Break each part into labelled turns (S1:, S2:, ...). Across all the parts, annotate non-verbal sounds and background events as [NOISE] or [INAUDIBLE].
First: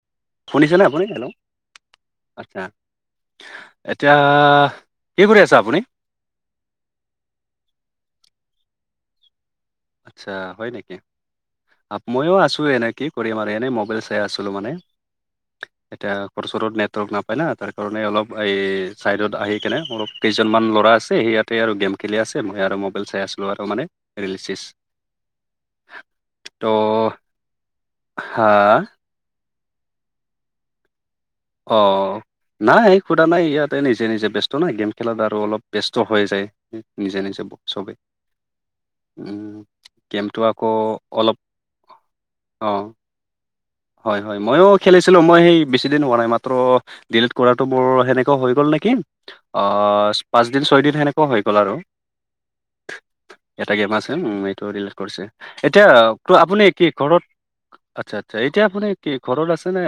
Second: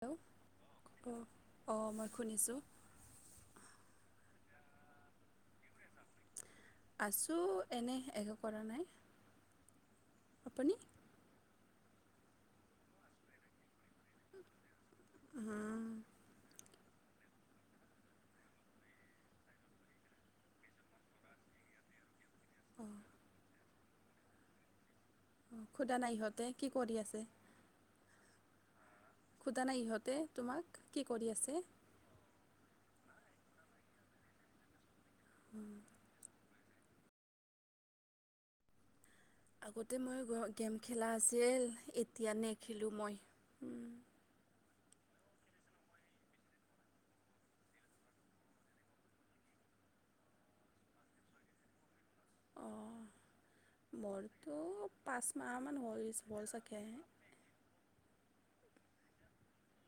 S1: Hello
S2: শুনিছে নে আপুনি
S1: অঁ অঁ মই শুনিছোঁ
S2: আচ্ছা এতিয়া কি কৰি আছা আপুনি
S1: আছো এনে একো কৰা নাই
S2: আচ্ছা হয়
S1: আপুনি
S2: নেকি মইয়ো আছো এনে কি কৰিম আৰু এনে মবাইল চাই আছিলো মানে
S1: উম,
S2: এটায়া কৰচৰত ন নাপায় না তাৰ কাৰণে অলপ এই চাইডত আহি কেনে অপ কেইজনমান ল'ৰা আছে সি ইয়াতে আৰু গেম খেলি আছে মই আৰু
S1: অঁ
S2: মোবাইল চাই আছিলো আৰু মানে ৰিলচ ছিলচ
S1: সোধা নাই ইহঁতে কি কৰি আছে
S2: হা
S1: সোধা নাই ইহঁতে তোমাক কি কৰি আছে
S2: অ নাই সোধা নাই ইয়াতে নিজে নিজে ব্যস্ত নহ গেম খেলত আৰু অলপ
S1: উম,
S2: ব্যস্ত হৈ যায় নিজে নিজে চবেই
S1: আগতে মই গেম খেলা
S2: অলপ
S1: আছিল এতিয়া
S2: অ
S1: নেখেলো মই উম,
S2: হয় হয় মইও খেলিছিলো মই সেই বেছি দিন হোৱা নাই মাত্ৰ ডিলিট কৰাটো বৰ সেনেকুৱা হৈ গ'ল ন [UNINTELLIGIBLE] নিম অ পাঁচদিন ছয় দিন সেনেকুৱাও হৈ গ'ল আৰু
S1: [INAUDIBLE]
S2: এটা গেম আছে উ
S1: মোৰতো
S2: এইটো কৰিছে
S1: পাঁচমাহমান
S2: এতিয়া
S1: হ'ল
S2: ত
S1: হ'ল
S2: আপুনি
S1: চাগে
S2: কি ঘৰত আচ্ছা্ এতিয়া আপুনি কি ঘৰত আছে নে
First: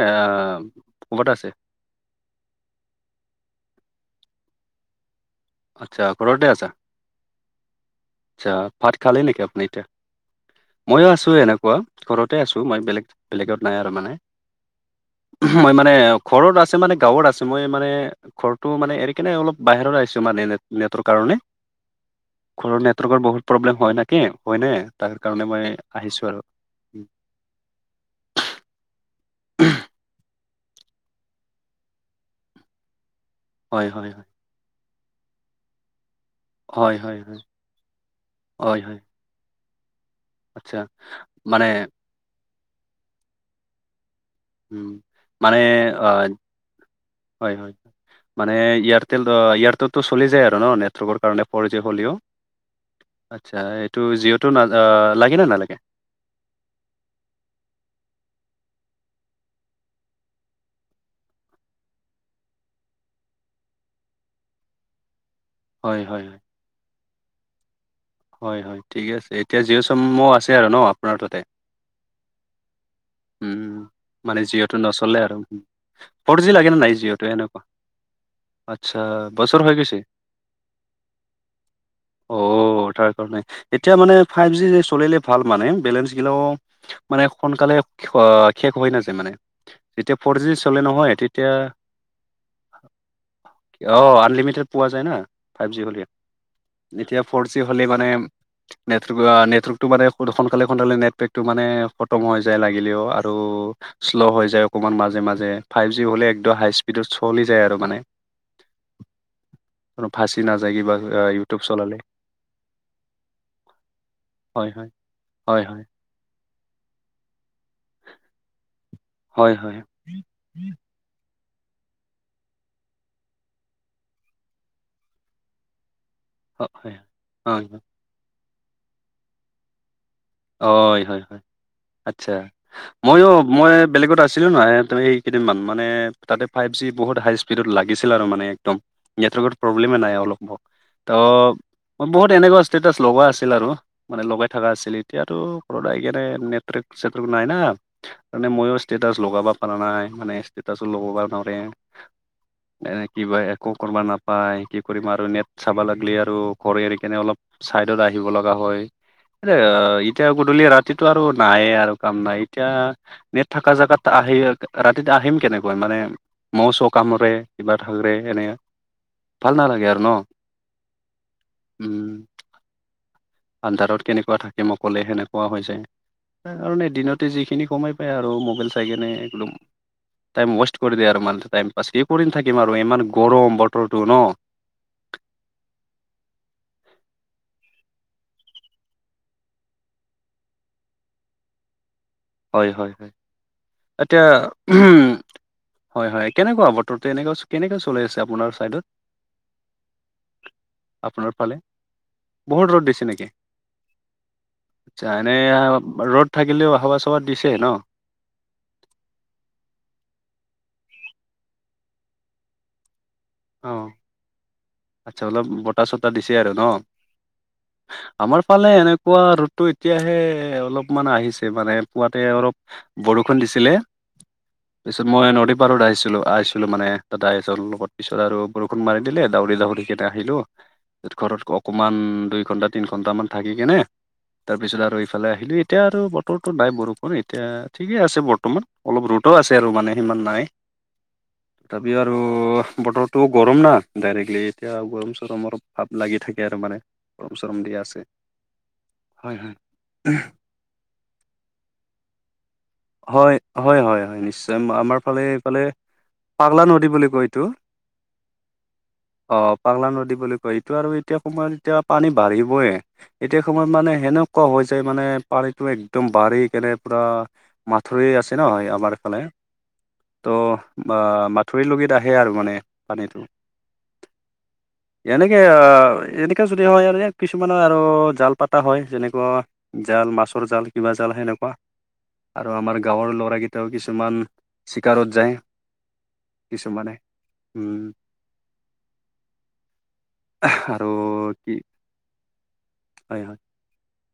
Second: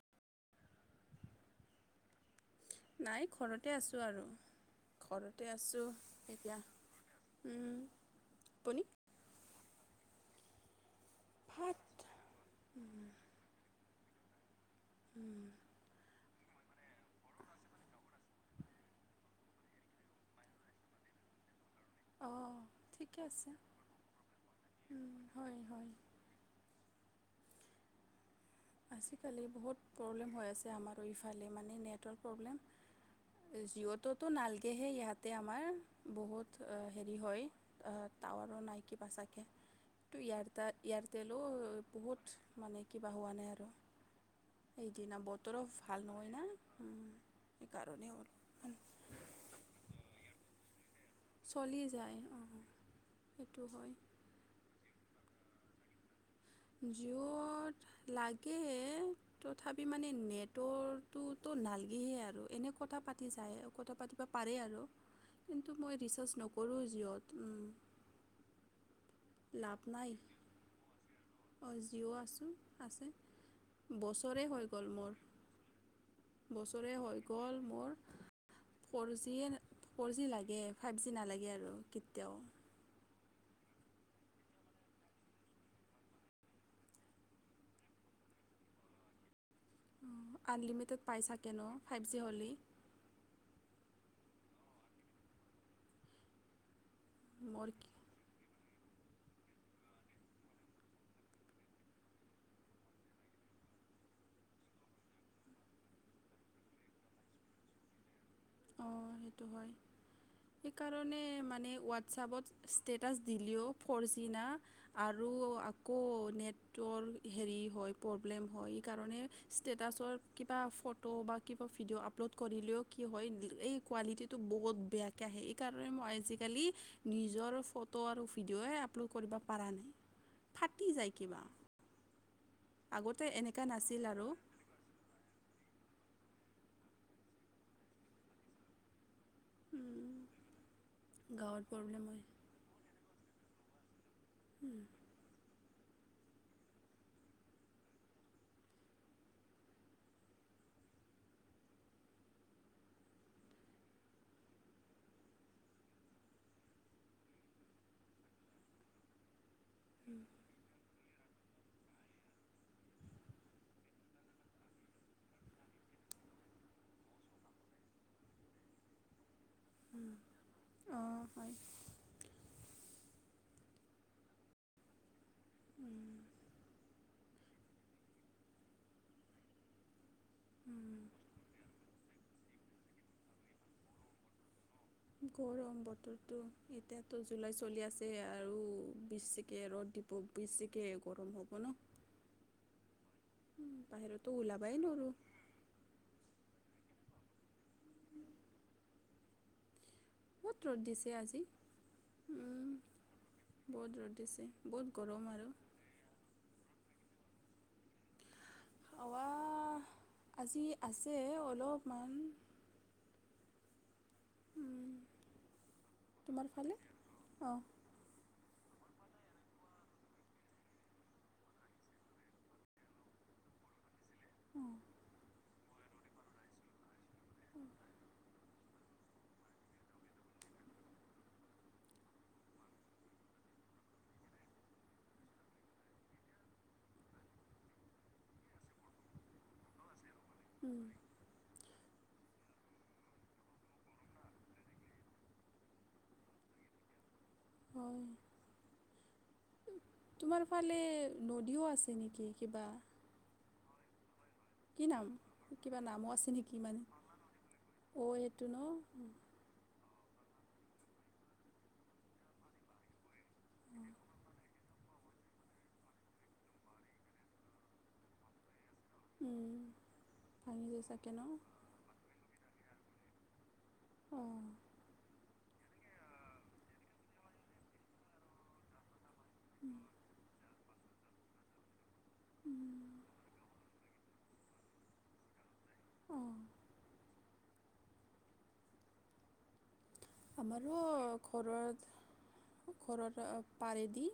S2: ক'বাত আছে [UNINTELLIGIBLE]
S1: নাই ঘৰতে আছোঁ আৰু ঘ
S2: আচ্ছা ঘৰতে আছা
S1: উম,
S2: আচছা
S1: আপুনি
S2: ভাত খালে নেকি আপুনি মইো আছো এনেকুৱা
S1: ভাত
S2: ঘৰতে আছো মই বেলেগ বেলেগত নাই আ
S1: উম,
S2: মই মানে ঘৰত আছে মানে গাঁৱত আছে মই মানে ঘৰটো মানে এৰি কিনে অলপ বাহিৰত আছো তোমাৰ ন নেটৰ কাৰণে
S1: অ
S2: ঘৰৰ নেটৱৰ্কৰ বহুত প্ৰব্লেম হয় নেকি হয় ন তাৰ
S1: উম,
S2: কাৰণে
S1: হয়
S2: মই
S1: হয়
S2: আহিছো আৰু
S1: আজিকালি বহুত প্ৰব্লেম হৈ আছে আমাৰো ইফালে মানে নেটৱৰ্ক প্ৰব্লেম
S2: হয় হয় হয়
S1: জিঅ'টোতো নালগেহে ইয়াতে আমাৰ [UNINTELLIGIBLE] বহুত হেৰি হয় তাৱাৰো
S2: হয় হয়
S1: নাইকি পাছাকৈ [UNINTELLIGIBLE]
S2: আচ্ছা
S1: এইয়াৰ এয়াৰটেলো
S2: মানে
S1: বহুত মানে কিবা হোৱা নাই আৰু
S2: উম
S1: এইদিনা
S2: মানে
S1: বতৰো ভাল
S2: অ
S1: নহয় ন
S2: হয় হয় মানে এয়াৰটেল এয়াৰটেলটো চলি যায় আৰু ন নেটকৰ কাৰণ ফ'ৰ
S1: চলি
S2: জি হ'লে
S1: যায় অঁ
S2: আচছা
S1: সেইটো হয়
S2: এই জিঅ'টো [UNINTELLIGIBLE] লাগে নে নালাগে
S1: জিঅ'ত লাগে তথাপি মানে নেটৱকৰ্টোতো নালগেহে আৰু এনে কথা পাতি যায় কথা পাতিব পাৰে আৰু কিন্তু
S2: হয়
S1: মই
S2: হয়
S1: ৰিচাৰ্জ
S2: হয়
S1: নকৰোঁ জিঅ'ত উম,
S2: হয় হয় ঠিকে আছে এতিয়া
S1: লাভ
S2: জিঅ'
S1: নাই
S2: চিমো আছে আৰু ন আপোনাৰ তাতে
S1: অঁ জিঅ' আছোঁ
S2: [UNINTELLIGIBLE]
S1: আছে
S2: উম মানে
S1: বছৰে হৈ
S2: যিহেতু
S1: গ'ল মোৰ
S2: নচলে আৰু ফ'ৰ জি লাগে নে নাই
S1: বছৰে হৈ
S2: জিঅ'টো
S1: গ'ল
S2: এনেকুৱা
S1: মোৰ
S2: আচ্ছা
S1: ফ'ৰ জিয়ে
S2: বছৰ হৈ গৈছে
S1: ফ'ৰ জি লাগে ফাইভ জি নালাগে আৰু কেতিয়াও
S2: অ' তাৰ
S1: [UNINTELLIGIBLE]
S2: এতিয়া মানে ফাই জি চলিলে ভাল মানে বেলেঞ্চ গিলাও মানে সোনকালে খ খে নাযে মানে যেতিয়া ফ'ৰ জি চলে
S1: আনলিমিটেড
S2: নহয়
S1: পাই
S2: তেতিয়া
S1: চাগে ন ফাইভ জি হ'লি
S2: অ আনলিমিটেড পোৱা যায় না ফাইভ জি হ'লি এতিয়া ফ'ৰ জি
S1: মোৰ
S2: হ'লে মানে নেৰ্টৱৰ্কটো মে সোনকালে সোনকালে নেটৱেক টো মানে খতম হৈ যায় লাগে [UNINTELLIGIBLE] ও আৰু শ্ল' হৈ যায় অকমান মাজে মাজে ফাইভ জি হলে একদম হাই স্পীডত চলি যায় আৰু [UNINTELLIGIBLE] মানে
S1: অঁ সেইটো হয়
S2: কোনো ফাঁচি নাযায় কিবা
S1: সেইকাৰণে
S2: ইউটিউব
S1: মানে
S2: চলালে
S1: হোৱাটছপত ষ্টেটাছ দিলেও ফ'ৰ জি ন
S2: হয় হয়
S1: আৰু
S2: হয়
S1: আকৌ
S2: হয়
S1: আকৌ নেট [UNINTELLIGIBLE] ৰ হেৰি হয় প্ৰব্লেম হয় সেই কাৰণে
S2: হয় হয়
S1: ষ্টেটাচৰ কিবা ফটো বা কিবা ভিডিঅ' আপলোড কৰিলেও কি হয় এই কোৱালিটিটো বহুত বেয়াকে আহে এই কাৰণে মই [UNINTELLIGIBLE] আজিকালি
S2: হয় হয়
S1: নিজৰ
S2: হয়
S1: ফটো আৰু ভিডিঅয়ে আপলোড কৰিব পৰা নাই ফাটি
S2: হয়
S1: যায়
S2: হয় হয়
S1: কিবা
S2: আচ্ছা
S1: আগতে
S2: ময়ো
S1: এনেকুৱা
S2: মই
S1: নাছিল
S2: বেলেগত
S1: আৰু
S2: আছিলো নহয় এই কেইদিনমান মানে তাতে ফাইভ জি বহুত হাই স্পীডত লাগিছিল আৰু মানে একদম নেটৱৰ্কত প্ৰব্লেমে নাই
S1: উম,
S2: অলপ ত'
S1: গাঁৱত প্ৰব্লেম হয়
S2: বহুত এনেকুৱা ষ্টেটাচ লগোৱা আছিল আৰু মানে লগাই থকা আছিলে নেটৱেক চেটক নাই না তে মইো ষ্টেটাচ লগাব পৰাা নাই মানে [UNINTELLIGIBLE] ষ্টেতচো লগাব নোৱাৰে এ কিব একো কৰিব নাপায় কি কৰিম আৰু নেট চাবা লাগিলি আৰু ঘৰ এৰি কেনে অলপ [UNINTELLIGIBLE] চাইডত আহিব লগা হয় এ এতিয়া গধূলি ৰাতিটো আৰু নায়ে আৰ কাম নাই এতিয়া নেট থকা জোগাত আহে ৰাতি আহিম কেনেকৈ মানে মৌ চ কামৰে কিবা থাকৰে এনে
S1: [INAUDIBLE]
S2: ভাল নালাগে আৰু ন
S1: অঁ হয়
S2: উম আন্ধাৰত কেনেকুৱা থাকিম অকলে সেনেকুৱা হৈ যায়
S1: উম,
S2: তাৰকাৰণে দিনতে যিখিনি কমাই পায় আৰু মোবাইল চাইগিনে বোলো টাইম ৱেষ্ট কৰি
S1: উম।
S2: দিয়ে আৰু মানে টাইম পাছ স কৰি ন থাকিম আৰু ইমান গৰম বতৰটো ন
S1: গৰম বতৰটো এতিয়াতো জুলাই চলি আছে আৰু বিশ বিচিকে ৰ'দ দিব বিচিকে গৰম হ'ব ন
S2: হয় হয় এতিয়া
S1: বাহিৰতো ওলাবই
S2: উ
S1: নোৱাৰোঁ
S2: হয় হয় কেনেকুৱা বৰ্ত- তেনেকাছ কেনেকা চলাই আছে আপোনাৰ চাইডত
S1: ক'ত ৰ'দ দিছে
S2: আপোনাৰ
S1: আজি
S2: ফালে
S1: উম,
S2: বহুত ৰ'দ দিছে নেকি?
S1: বহুত ৰ'দ দিছে বহুত
S2: আচ্ছা
S1: গৰম
S2: এনে
S1: আৰু
S2: ৰ'দ থাকিলেও তত দিছে ন
S1: হাৱা আজি আছে অলপমান
S2: অ
S1: উম,
S2: আচ্ছা অলপ বতাহ চটা দিছে
S1: তোমাৰ
S2: আৰু ন
S1: ফালে অঁ
S2: আমাৰ ফালে এনেকুৱা ৰ'দটো এতিয়াহে অলপমান আহিছে মানে পুৱাতে অলপ বৰষুণ দিছে। ছিলে
S1: অঁ
S2: পিছত মই নদী পাৰত আহিছিলো আহিছিলো মানে তাতে আহিছো লগত পিছত আৰু বৰষুণ মাৰি দিলে দাউৰি দাউৰি কেইটা আহিলো ঘৰত অকমান দুই ঘণ্টা তিনি ঘন্টামান থাকি কেনে তাৰপিছত আৰু এইফালে আহিলো এতিয়া আৰু বতৰো নাই বৰষুণ এতিয়া ঠিকে আছে বৰ্তমান অলপ ৰোদ ত আছে আৰু মানে সিমান নাই
S1: উম,
S2: তথাপিও আৰু বতৰটো গৰম না ডাইৰেক্টলি এতিয়া গৰম চৰমৰ ভাৱ লাগি থাকে আৰু মানে গৰম চৰম দি
S1: হয়
S2: আছে। হয় হয়।
S1: তোমাৰ ফালে নদীও আছে নেকি কিবা?
S2: হয় হয় হয় হয় নিশ্চয়,
S1: কি
S2: আমাৰ
S1: নাম
S2: ফালে এইফালে
S1: কিবা
S2: পাগলা নদী বুলি কয় এইটো।
S1: অ' সেইটো ন।
S2: অ' পাগলা বুলি কয়। এইটো আৰু এতিয়া সময়ত এতিয়া পানী বাঢ়িবই এতিয়া সময়ত মানে সেনেকুৱা হৈ যায় মানে। মান পানীতটো একদম বাঢ়ি কেনে পুৰা মাথৰি আছে নহ আমাৰ ফালে, ত'
S1: ভাঙি যায় চাগে ন
S2: মথৰিৰ লৈকে আহে আৰু মানে পানীটো।
S1: অ',
S2: এনেক এয়া এনেকা যদি হয় আৰু কিছুমানৰ আৰু জাল পাতা হয়। যেনে অ জাল মাছৰ জাল কিবা জাল সেনেকুৱা। আৰু আমাৰ গাঁৱৰ ল'ৰাকেইটাও কিছুমান চিকাৰত যায়।
S1: অ',
S2: কিছুমানে উম।
S1: আমাৰো
S2: আৰু কি
S1: ঘৰৰত ঘৰৰ
S2: হয় হয়
S1: পাৰেদি।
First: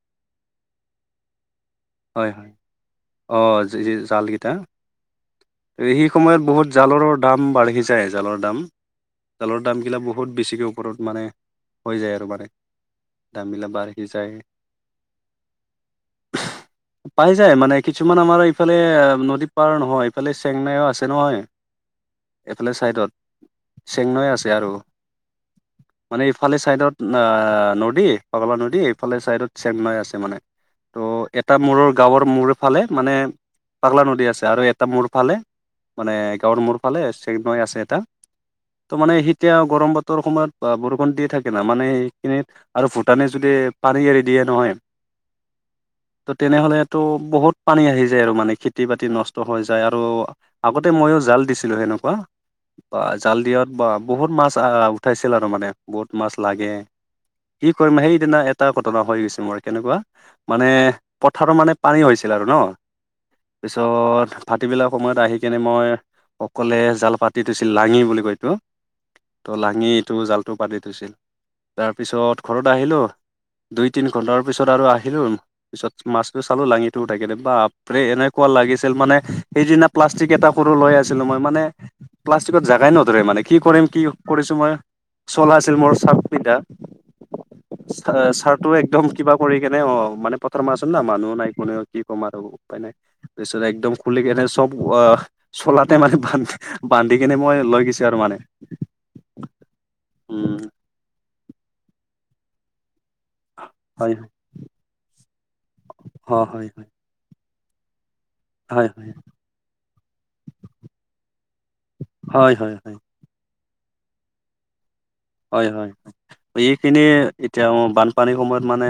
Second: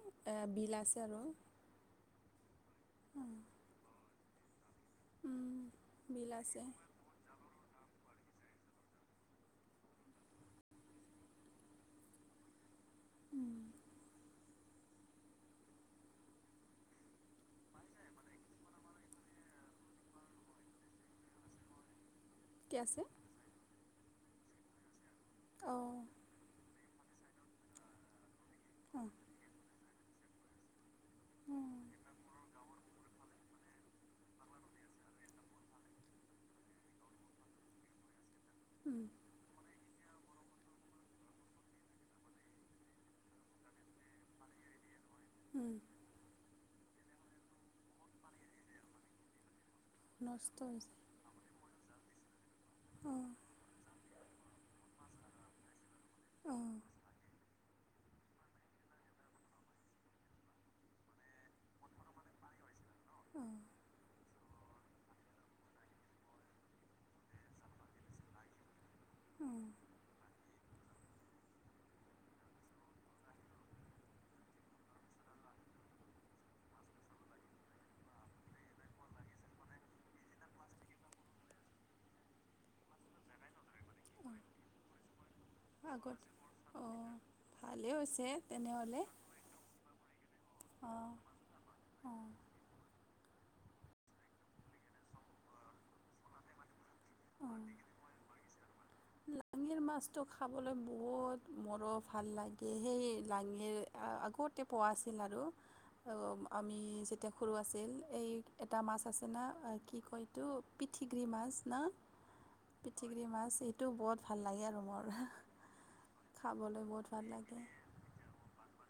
S1: বিল আছে আৰু।
S2: হয় হয় অ জাল কেইটা সি
S1: বিল
S2: সময়ত
S1: আছে
S2: বহুত জালৰ দাম বাঢ়ি যায় জালৰ দাম। জালৰ দামগিলা বহুত বেছিকৈ ওপৰত মানে হৈ যায় আৰু মানে দাম বিলাক বাঢ়ি যায়। পাই যায়, মানে কিছুমান আমাৰ ইফালে নদী পাৰ নহয়। ইফালে চেংনাইও আছে নহয়।
S1: [INAUDIBLE]
S2: এইফালে
S1: আছে
S2: ছাইডত চেংনৈ আছে আৰু
S1: অ',
S2: মানে ইফালে ছাইডত অ নদী পাগলা নদী
S1: অ',
S2: এইফালে চাইদত চেংনাই আছে মানে। ত এট- এটা মূৰৰ গাঁৱৰ মূৰ ফালে মানে পাগলা নদী আছে আৰু এটা মূৰ ফালে মানে গাঁৱৰ মূৰ ফালে চেং নৈ আছে এটা, ত' মানে এতিয়া গৰমত ৰ সময়ত বৰষুণ দিয়ে থাকে না, মানে সেইখিনিত আৰু ভূটানে যদি পানী এৰি দিয়ে নহয়।
S1: উম।
S2: ত' তেনেহলেটো বহুত পানী আহি যায় আৰু মানে খেতি বাতি নষ্ট হৈ যায়। যাই আৰু
S1: নষ্ট
S2: আগতে
S1: হৈছে
S2: মইয়ো জাল দিছিলো সেনেকোৱা।
S1: অ',
S2: জাল দিয়া বহুত মাছ উঠাইছিল আৰু মানে বহুত মাছ লাগে।
S1: অ',
S2: কি কৰিম সেইদিনা এটা ঘটনা হৈ গৈছে মৰ আৰু কেনেকুৱা মানে, পথাৰৰ মানে পানী হৈছিল আৰু ন,
S1: অ',
S2: তাৰপিছত ফাটিবিলাক সময়ত আহি কিনে মই অকলোৱে জাল পাতিটোছিল লাঙি বুলি কয় সেইটো। ত'
S1: অ',
S2: লাঙিটো জালটো পতি থৈছিল। তাৰপিছত ঘৰত আহিলোঁ, দুই তিনি ঘণ্টাৰ পিছত আৰু আহিলোঁ, পিছত মাছতো চালো লাঙিটো উঠাইকিনে, বাপৰে এনেকুৱা লাগিছিল মানে, সেইদিনা প্লাষ্টিক এটা সৰু ম লৈ আছিলো মই মানে প্লাষ্টিকত জাগাই নধৰে কি কৰিম কি কৰিছো মই চলাই আছিল মোৰ
S1: আগত অ', ভালেই হৈছে
S2: [UNINTELLIGIBLE] ছাৰটো
S1: তেনেহ'লে
S2: একদম কিবা কৰি কেনে অ মানে, পথাৰ মা আছে না
S1: অ',
S2: মানুহ নাই কোনেও কি ক'ম
S1: অ'।
S2: আৰু উপায় নাই তাৰপিছত একদম খুলি এনে চব আহ। চলাতে মানে বান্ধি বান্ধি কিনে
S1: অঁ,
S2: মই লৈ গৈছো আৰু মানে।
S1: লাঙিৰ মাছটো
S2: উম
S1: খাবলৈ বহুত মৰম ভাল লাগে সেই। লাঙিৰ
S2: হয়
S1: আগতে পোৱা আছিল আৰু
S2: হয় হয়
S1: আমি যেতিয়া সৰু আছিল। এই এটা
S2: হয়
S1: মাছ
S2: হয়
S1: আছে না কি কয় এইটো পিঠিগৰি মাছ না,
S2: হয় হয় হয় হয়
S1: পিঠিকৰি মাছ এইটোও বহুত ভাল লাগে আৰু মোৰ।
S2: হয় হয় হয়
S1: খাবলৈ
S2: এইখিনি
S1: বহুত ভাল লাগে
S2: এতিয়া বানপানীৰ সময়ত মানে মানে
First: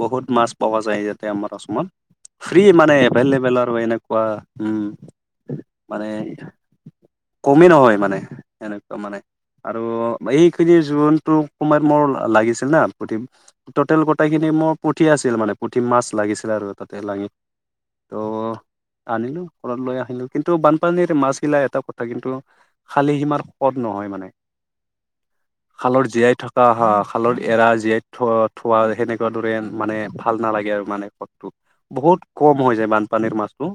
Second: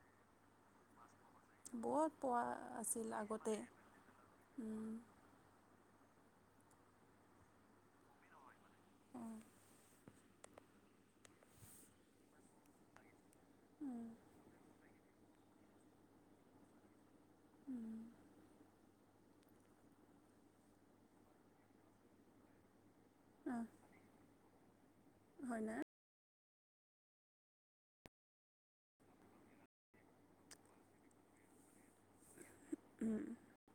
S2: বহুত মাছ পাব যায় ইয়াত। [UNINTELLIGIBLE]
S1: বহুত পোৱা
S2: ফ্ৰী মানে
S1: আছিল আগতে
S2: এভলেবল আৰু এনেকুৱা উম। মানে কমেই নহয় মানে এনেকুৱা মানে আৰু এইখিনি জোৰোনটো সোমাইত মোৰ লাগিছিল না পুটিপ টটেল গোটেইখিনি মোৰ পুঠি আছিল মানে পুঠি মাছ লাগিছিল আৰু তাতে লাঙি ত'। আনিলো ঘৰত লৈ আহিলো কিন্তু বানপানীৰে মাছবিলা এটা কথা কিন্তু খালী সীমাৰ কদ নহয় মানে
S1: হয়নে
S2: খালৰ জীয়াই থকা আঁহ আহা খালত এৰা জীয়াই থ থোৱা সেনেকুৱা দৰে মানে ভাল নালাগে আৰু মানে সাদটো বহুত কম হৈ যায় বানপানীৰ মাছটো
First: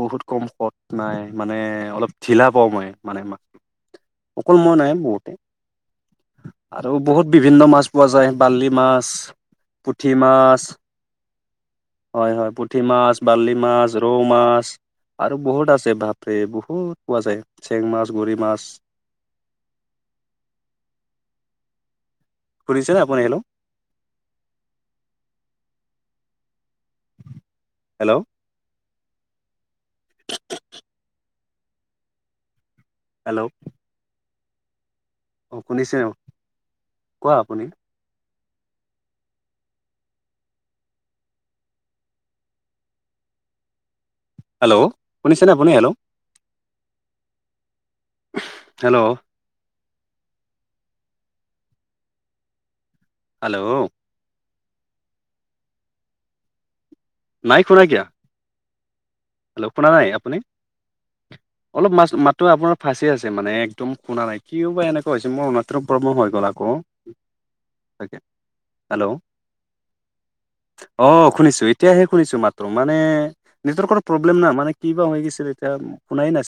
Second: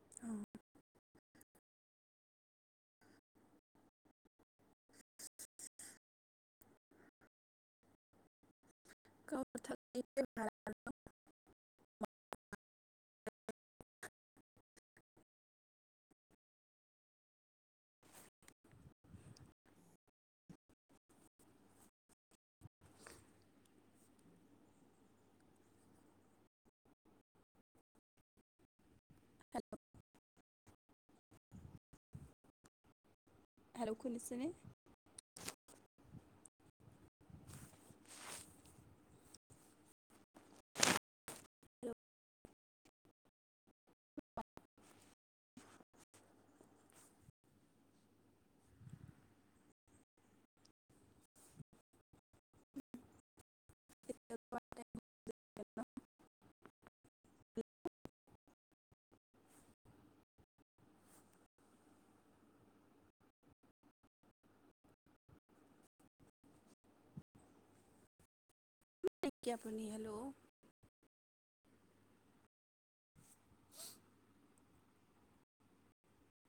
S2: বহুত কম সত নাই মানে অলপ ঢিলা পাওঁ মই মানে, মই অকল মই নাই বহুতে। আৰু বহুত বিভিন্ন মাছ পোৱা যায়, বাললি মাছ, পুঠি মাছ। হয় হয় পুঠি মাছ বাৰ্লি মাছ ৰৌ মাছ আৰু বহুত আছে ভাপৰে বহুত পোৱা যায় চেং মাছ গৰি মাছ
S1: [UNINTELLIGIBLE]
S2: শুনিছনে আপুনি হেনো হেল্ল'
S1: হেল্ল' শুনিছেনে
S2: অঁ শুনিছে কোৱা আপুনি
S1: হেল্ল'
S2: হেল্ল' শুনিছেনে আপুনি হেল্ল' হেল্ল' হেল্ল' নাই শুনা কিয়া হেল্ল' শুনা নাই আপুনি অলপ মাছ মাতো আপোনাৰ ফাঁচি আছে মানে একদম শুনা নাই কিয় বা এনেকুৱা হৈছে মোৰৰুণ প্ৰব্লেম হৈ গ'ল আকৌ হেল্ল'
S1: নেকি আপুনি হেল্ল'
S2: আহ শুনিছো ই এতিয়াহে শুনিছো মাটতো মানে নেটৰ প্ৰব্লেম না মানে কি বা হৈ গৈছিল এতিয়া শুনাই নাছ